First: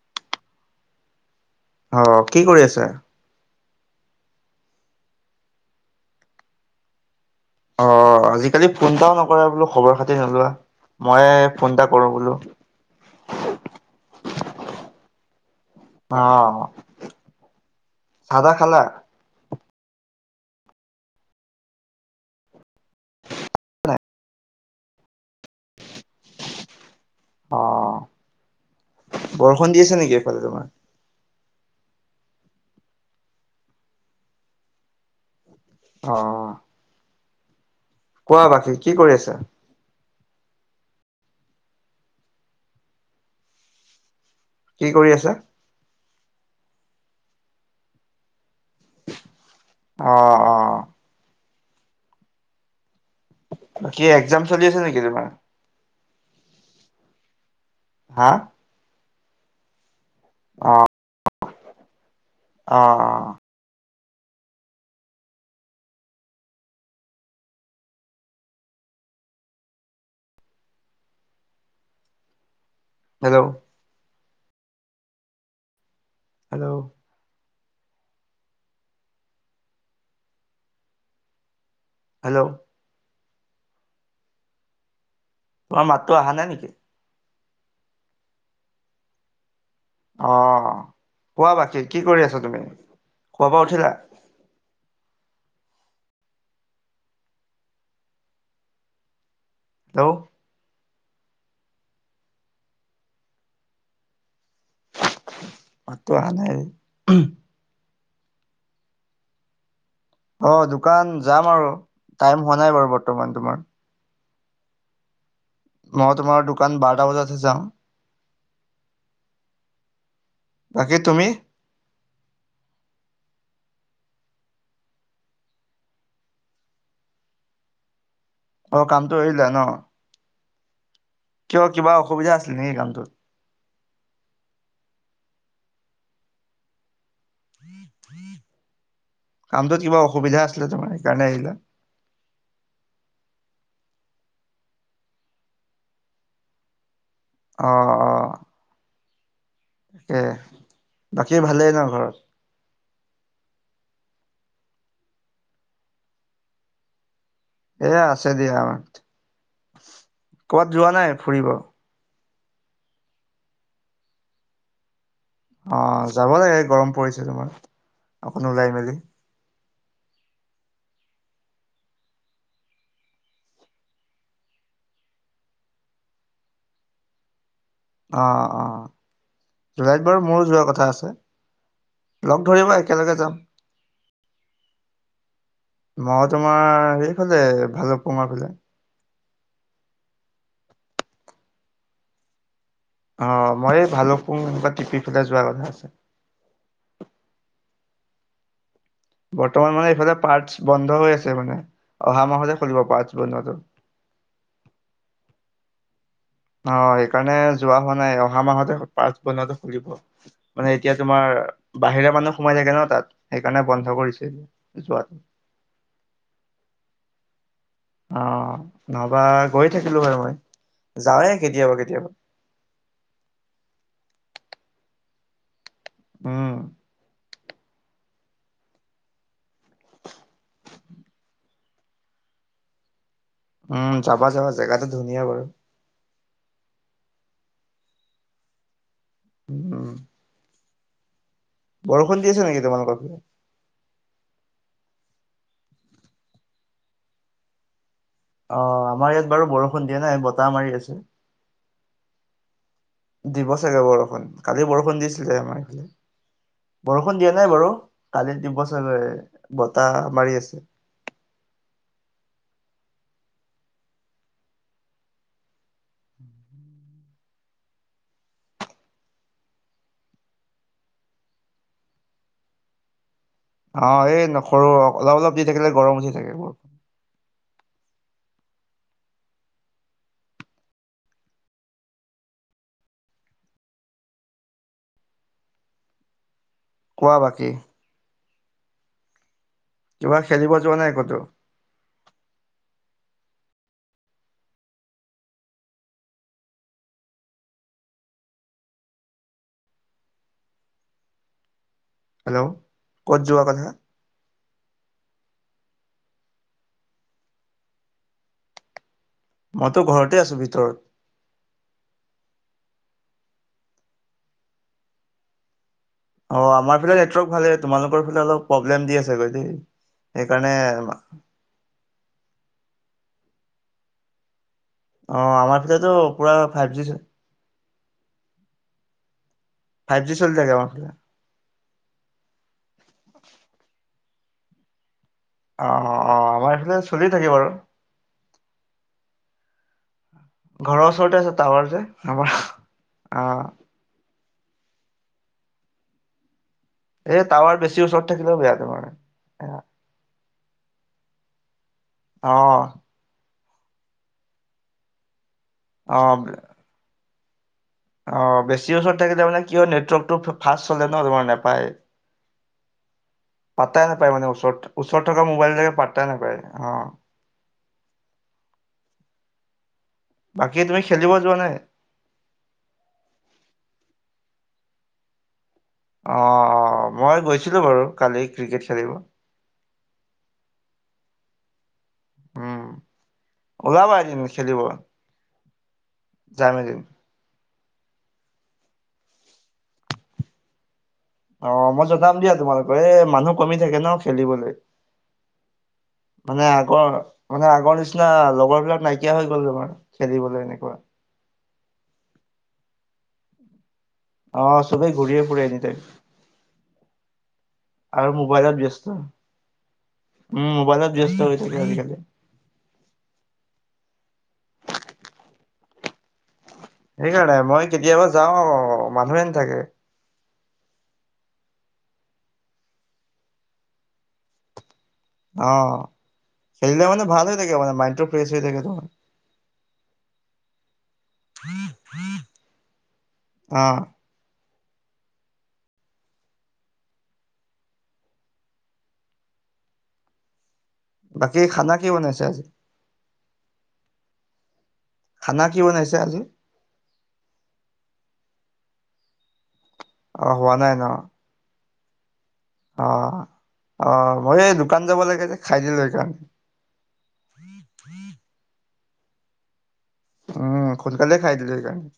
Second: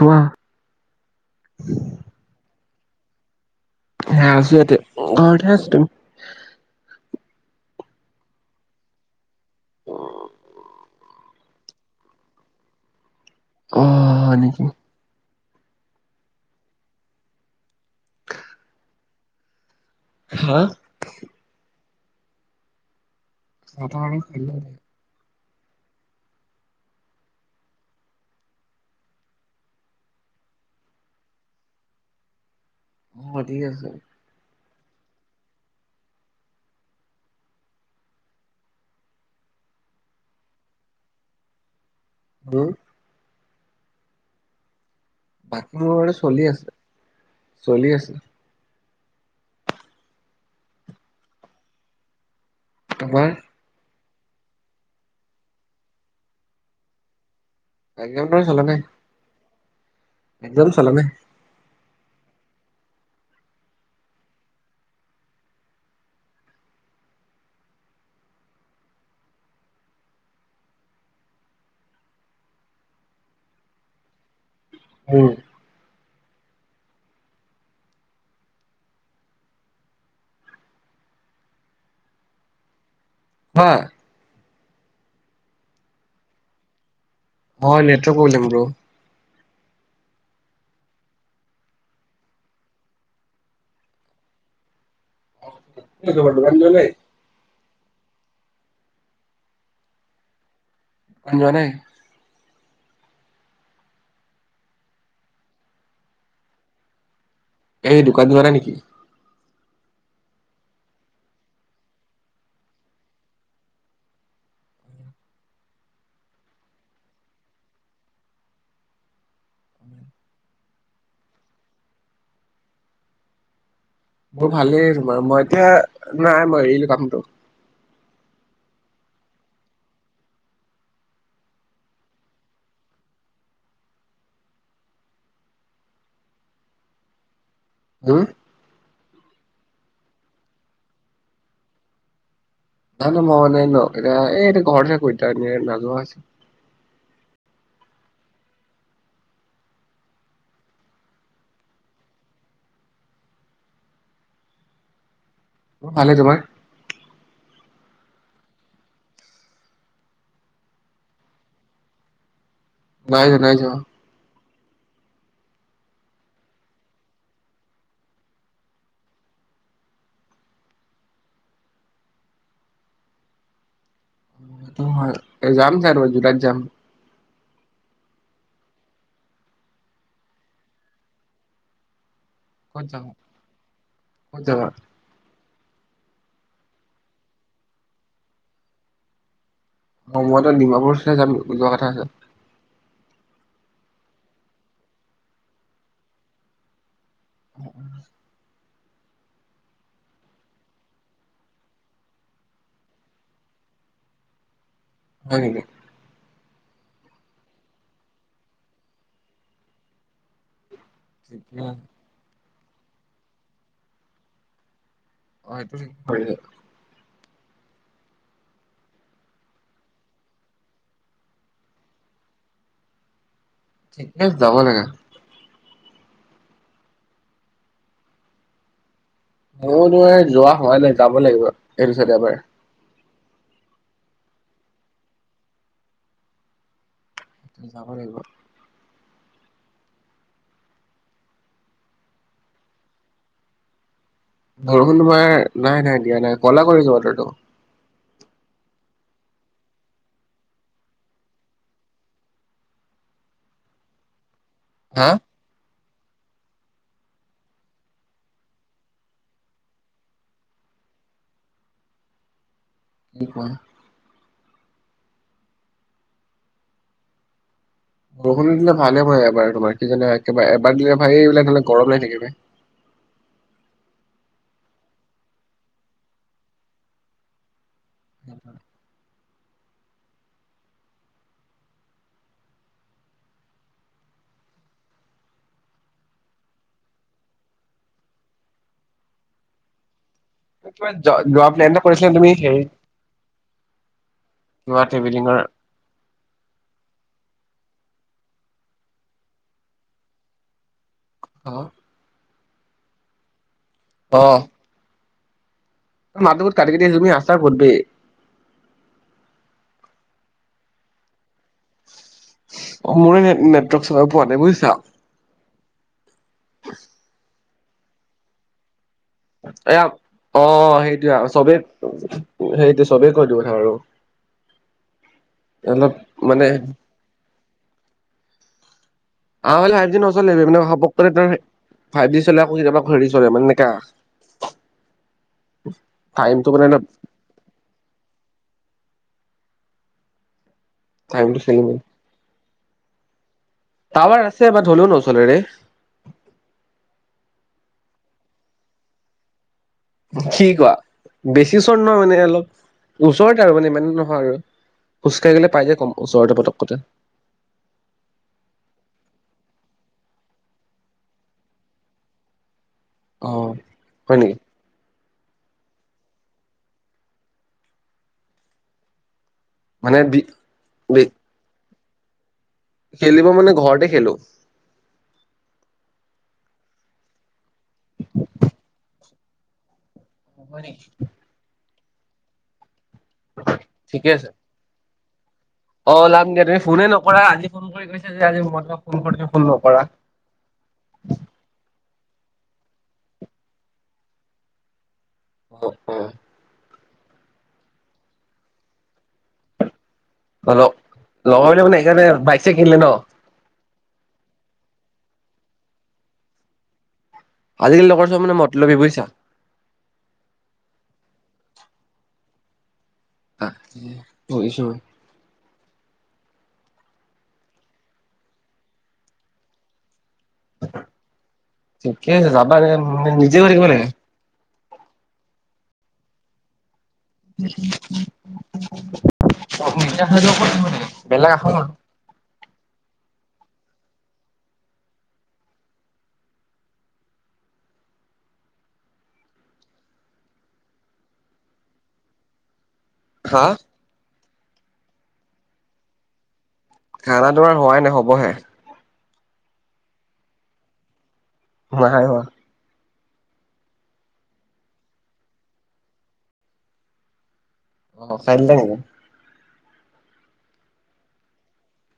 ধুৱা আহ কি কৰি আছা? হা আছো ইয়াতে ঘৰতে হে [inaudible] অ আজিকালি ফোনটাও নক কৰা বোলো খবৰ খাতি নোলোৱা! ময়ে ফোন এটা কৰো বোলো। উম হয় নেকি? অ চাহ তাহ খালা? হা? [inaudible] অ বৰষুণ দি আছে নেকি এইফালে তোমাৰ? বাধি আছে। অ'! কোৱা বাকী কি কৰি আছা? হম! কি কৰি আছা? বাকী মোৰ চলি আছে চলি আছে। আহ অ'! তোমাৰ? বাকী একজাম চলি আছে নেকি তোমাৰ। একজাম হা নাই চলা নাই। এ্কজাম চলা নাই। অঁ-অঁ। হেল্ল'। উম। হেল্ল'। হেল্ল'। হয়। মোৰ মাততো অহা নাই নেকি। হয় নেটৰ প্ৰব্লেম ব্ৰ। অঁ কোৱা বাকী কি কৰি আছা তুমি, শুৱাৰ পৰা উঠিলা। [unintelligible] হেল্ল'। তুমি যোৱা নাই। মাতটো আহা নাই। এই দোকান যোৱা নাই নেকি। অঁ দোকান যাম আৰু টাইম হোৱা নাই বাৰু বৰ্তমান তোমাৰ। মই তোমাৰ দোকান বাৰটা বজাতহে যাও। বাকী তুমি। মোৰ ভালেই তোমাৰ মই এতিয়া নাই মই এৰিলো কামটো। অঁ কামটো এৰিলা ন। কিয় কিবা অসুবিধা আছিল নেকি কামটোত। হম। কামটোত কিবা অসুবিধা আছিলে তোমাৰ সেইকাৰণে এৰিলা। [unintelligible] ন এতিয়া এই ঘৰতে থাকো এতিয়া [unintelligible] অঁ-অঁ। তাকে, বাকী ভালেই ন ঘৰত। আমাৰ ভালে তোমাৰ। এ আছে দিয়া আমাৰ, ক'বাত যোৱা নাই ফুৰিব। নাই যোৱা-নাই যোৱা। অঁ যাব লাগে গৰম পৰিছে নহয়, অকন ওলাই মেলি। যাম চাগৈ জুলাইত যাম। অঁ-অঁ জুলাইত বাৰু মোৰো যোৱা কথা আছে। লগ ধৰিবা একেলগে যাম। ক'ত যাবা? মই তোমাৰ সেইফালে ভালুকপুংৰ ফালে। অঁ মইতো ডিমাপুৰ চে যাম যোৱা কথা আছে। অঁ মই এই ভালুকপু্ং বা টিপি ফাঁলে যোৱাৰ কথা আছে। উম্-উম। বৰ্তমান মানে এইফালে পাৰ্টছ বন্ধ হৈ আছে মানে, অহা মাহতহে খুলিব পাৰ্টছ বন্ধ টো। হয় নেকি। অঁ সেইকাৰণে যোৱা হোৱা নাই, অহা মাহতহে পাৰ্টছ বন্ধটো খুলিব। মানে এতিয়া তোমাৰ ঠিকে অ', বাহিৰা মানুহ সোমাই থাকে ন তাত, সেইকাৰণে বন্ধ কৰিছে যোৱাটো। অঁ এইটো [unintelligible] অঁ নহ'বা গৈ থাকিলো হয় মই, যাওঁৱেই কেতিয়াবা - কেতিয়াবা। ঠিকে যাব লাগে। অ। মই তোমাৰ যোৱা হোৱা নাই যাব লাগিব এই পিছৰ দেওবাৰে। উম যাবা যাবা জেগাটো ধুনীয়া বাৰু। যাব লাগিব। উম। বৰষুণ দি আছে নেকি তোমালোকৰ ফালে? বৰষুণ তোমাৰ নাই নাই দিয়া নাই কলা কৰিছে বতৰটো। অ আমাৰ ইয়াত বাৰু বৰষুণ দিয়া নাই বতাহ মাৰি আছে দিব চাগে বৰষুণ, কালি বৰষুণ হা দিছিলে আমাৰ এইফালে, বৰষুণ দিয়া নাই বাৰু কালি দিব চাগে বতাহ মাৰি আছে কি কোৱা বৰষুণটো দিলে ভালে হয় এবাৰ তোমাৰ কি জানা এবাৰ দিলে ভালেই এইবিলাক গৰম লাগি থাকি বে, অ এই ন সৰু অলপ অলপ দি থাকিলে গৰম উঠি থাকে বৰ, হয [inaudible] কোৱা বাকী কিবা খেলিব [unintelligible] যোৱা নাই ক'তো কিবা টেবেলিঙৰ অ হেল্ল' ক'ত যোৱা কথা, অ মাতটো বহুত কাতি কাতি আহিছে তুমি আছা কত বে মইতো ঘৰতে আছো ভিতৰত। অ মোৰে নে নেটৱৰ্ক চলা পোৱা নাই বুজিছা? অ আমাৰ ফালে নেটৱৰ্ক ভালে তোমালোকৰ ফালে অলপ প্ৰবলেম দি আছে। গৈ দেই এয়া অ সেইকাৰণে সেইটোএ আও চবেই সেইটো চবেই কৈ এইটো কথা বাৰু। অ আমাৰ ভিতৰতো পুৰা ফাইভ জি আমাৰ ফালে ফাইভজি ফাইভ জি নচলে চলি বে থাকে আমাৰ ফালে [unintelligible] ফাইভ জি চলে আক কেতিয়াবা হেৰি চলে মানে এনেকা অ অ অ টাইমটো আমাৰ মানে এইফালে অলপ চলিয়ে থাকে বাৰু। ঘৰৰ ওচৰতে আছে টাইমটো খেলি টাৱাৰ মেলি যে আমাৰ, আহ। ছে বাৰ ধলো নচলে ৰে। টাৱাৰ বেছি ওচৰত থাকিলেও বেয়া তোমাৰ। কি কোৱা বেছ কিচন নহ মানে অ', অলপ ওচৰত টা মানে ইমান নহয় আৰু ওচ কে গলে পাই যায় কম ওচৰতে পতককতে অ বেছিৰ ওচৰত থাকিলে মানে কিয় নেটৱৰ্কটো ফাষ্ট চলে ন তোমাৰ নাপায়। অ পাতাই নাপায় হয় মানে নেকি ওচৰত। চত থকা মোবাইল যে পাত্তা নেপায় অ। মানে বাকী তুমি বি খেলিব যোৱা নাই? খেলিব মানে ঘৰতে খেলো অ মই গৈছিলো বাৰু কালি ক্ৰিকেট খেলিব, অ ব [unintelligible] উম। ওলাবা ঠিকে এদিন আছে খেলিব, অ লামগে যাম তুমি এদিন। ফোনে নকৰা আজি, ফোন কৰিছে যে আজি মই ফোন ফোন নকৰা যাম দিয়া তোমালোকৰ এ মানুহ কমি থাকে ন খেলিবলৈ, মানে আগৰ, মানে আগৰ নিচিনা লগৰবিলাক নাই নাইকিয়া হৈ গ'ল তোমাৰ খেলিবলৈ অলপ এনেকুৱা, লগৰ মানে সেইকাৰণে বাইক চ কিনিলে ন? আহ চবেই ঘূৰি ফুৰি এনিটাইম। আজিকালি লগৰ আৰু চব মানে মোবাইলত মতলবি ব্যস্ত বুজিছা। উম মোবাইলত ব্যস্ত হৈ [inaudible] আ পঢ়িছো। সেইকাৰণে মই কেতিয়াবা যাওঁ আৰু মানুহে থাকে। ঠিকে আছে যাবা মানে নিজে গৈ থাকিব লাগে। অ' খেলিলে মানে ভাল হৈ থাকে মানে মাইণ্ডটো ফ্ৰেছ হৈ থাকে তোমাৰ। বেলেগ আশা নকৰা। অহ। বাকী খানা কি বনাইছে আজি? হা। খানা কি বনাইছা আজি। খানা তোমাৰ হোৱাই নাই হ'বহে। অ' হোৱা নাই ন'। নাই হোৱা। অ, অ' মই এই দোকান যাব লাগে যে খাই দিলো সেই কাৰণে। অ' খাই দিলে নেকি? উম, খোনকালে খাই দিলো এইকাৰণে।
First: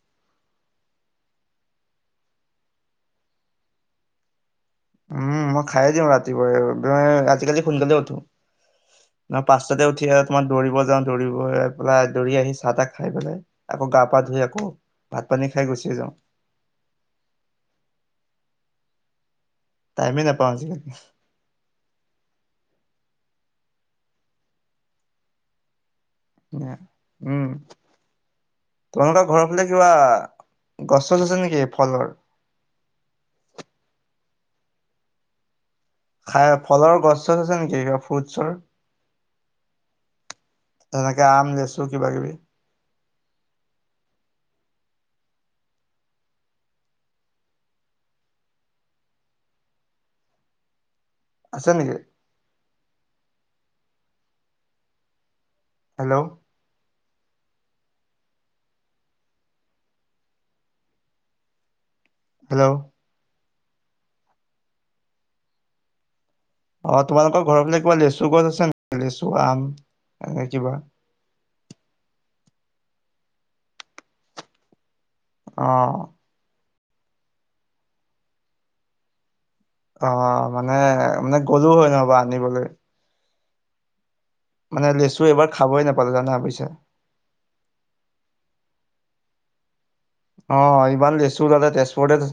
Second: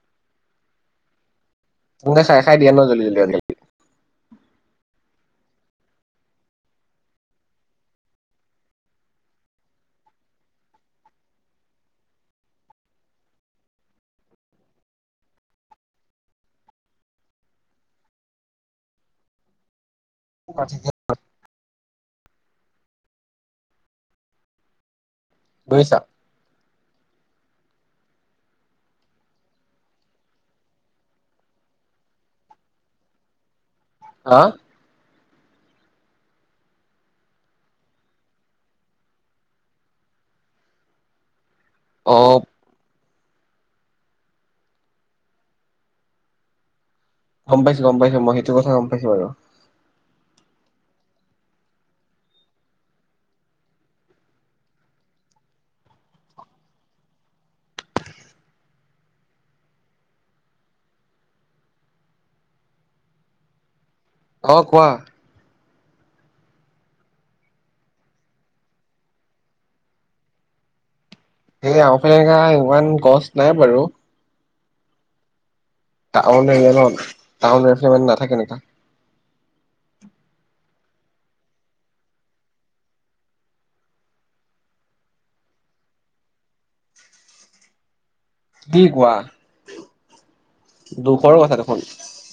তুমিতো খাই খাই দিয়া ন' জল্দি আজিকালি। উম, মই খায়ে দিও ৰাতিপুৱাই আজিকালি। সোনকালে উঠো পাঁচটাতে উঠি আহ তোমাৰ দৌৰিব যাওঁ। দৌৰিব পেলাই দৌৰি আহি চাহ-তাহ খাই পেলাই আকৌ গা-পা ধুই আকৌ ভাত-পানী খাই গুচিয়ে যাওঁ। টাইমেই নোপাওঁ আজিকালি। গৈছা। উম, তোমালোকৰ ঘৰৰ ফালে কিবা গছ আছে নেকি ফলৰ। অঁ? খায় ফলৰ গছ চছ আছে নেকি কিবা ফ্ৰুটছৰ? তেনেকে আম লেচু চু কিবা অ কিবি? গম পাইছো গম পাইছো মই সেইটো কথা গম পাইছো বাৰু। আছে নেকি? হেল্ল' হেল্ল' অ কোৱা? অ তোমালোকৰ ঘৰৰ ফালে কিবা লেচু গছ আছে নে লেচু, আম এনে কিবা? সেই আম ফালে সেনেকে নাই ইমান গছ নাই বাৰু। অ টাউ নাজানো আম টাউন এফালে মান নাথাকে নে তা নাই মানে গ'লো হয় নহবা আনিবলে। মানে লেচু এইবাৰ খাবই নাপালো জানা বুইছে। কি কোৱা? অ ইমান দুখৰ লেচুৰ কথা তাতে দেখোন তেজপুৰতে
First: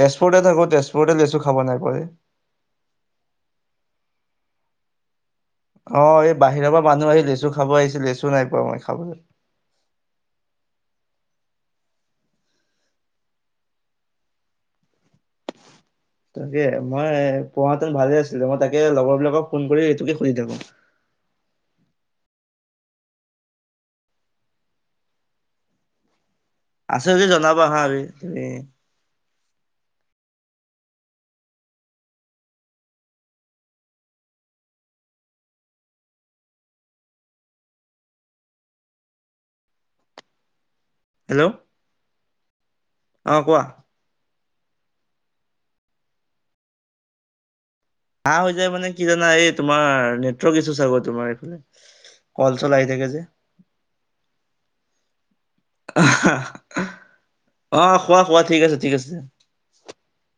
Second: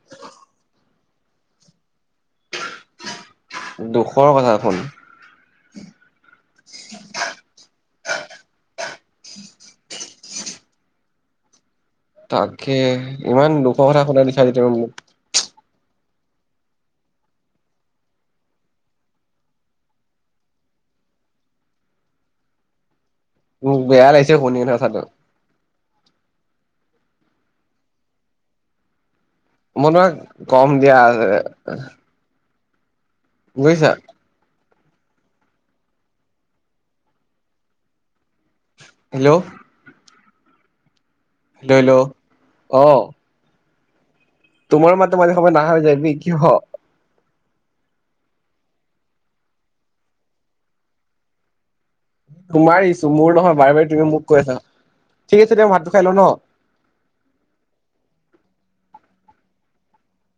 তেজপুৰতে থাকো তেজ বহুতে লেচু খাব নাই পোৱা ৰে দুখৰ কথা শুন অ এই বাহিৰৰ পৰা মানুহ আহি লেচু খাব আহিছিল লেচ টো নাই পোৱা মই। খাবলৈ তাকে ইমান দুখৰ কথা শুনাই দিচাই যে তই মোক। তাকে মই পঢ়া হেতেন ভালে আছিলে মই তাকে লগৰবিলাকক ফোন কৰি এইটোকে সুধি থাকো। উ বেয়া লাগিছে শুনি এ চটো আছে যদি জনাবা হা আৰু তুমি মই তোমাক কম দিয়া বুজিছা হেল্ল' হেল্ল' হেল্ল' অ অ কোৱা তোমাৰ মততো মাজে সময় নাহা হৈ যায় কিয় নাহা হৈ যায় মানে কি জানা এই তোমাৰ নেটৱৰ্ক ইছু চাগে তোমাৰ এইফালে কল চল তোমাৰ আহি থাকে ইছূ যে মোৰ নহয় বাৰে বাৰে তুমি মোক কৈ আছা ঠিক আছে দিয়া ভাতটো খাই ল অ', খোৱা খোৱা ন [unintelligible]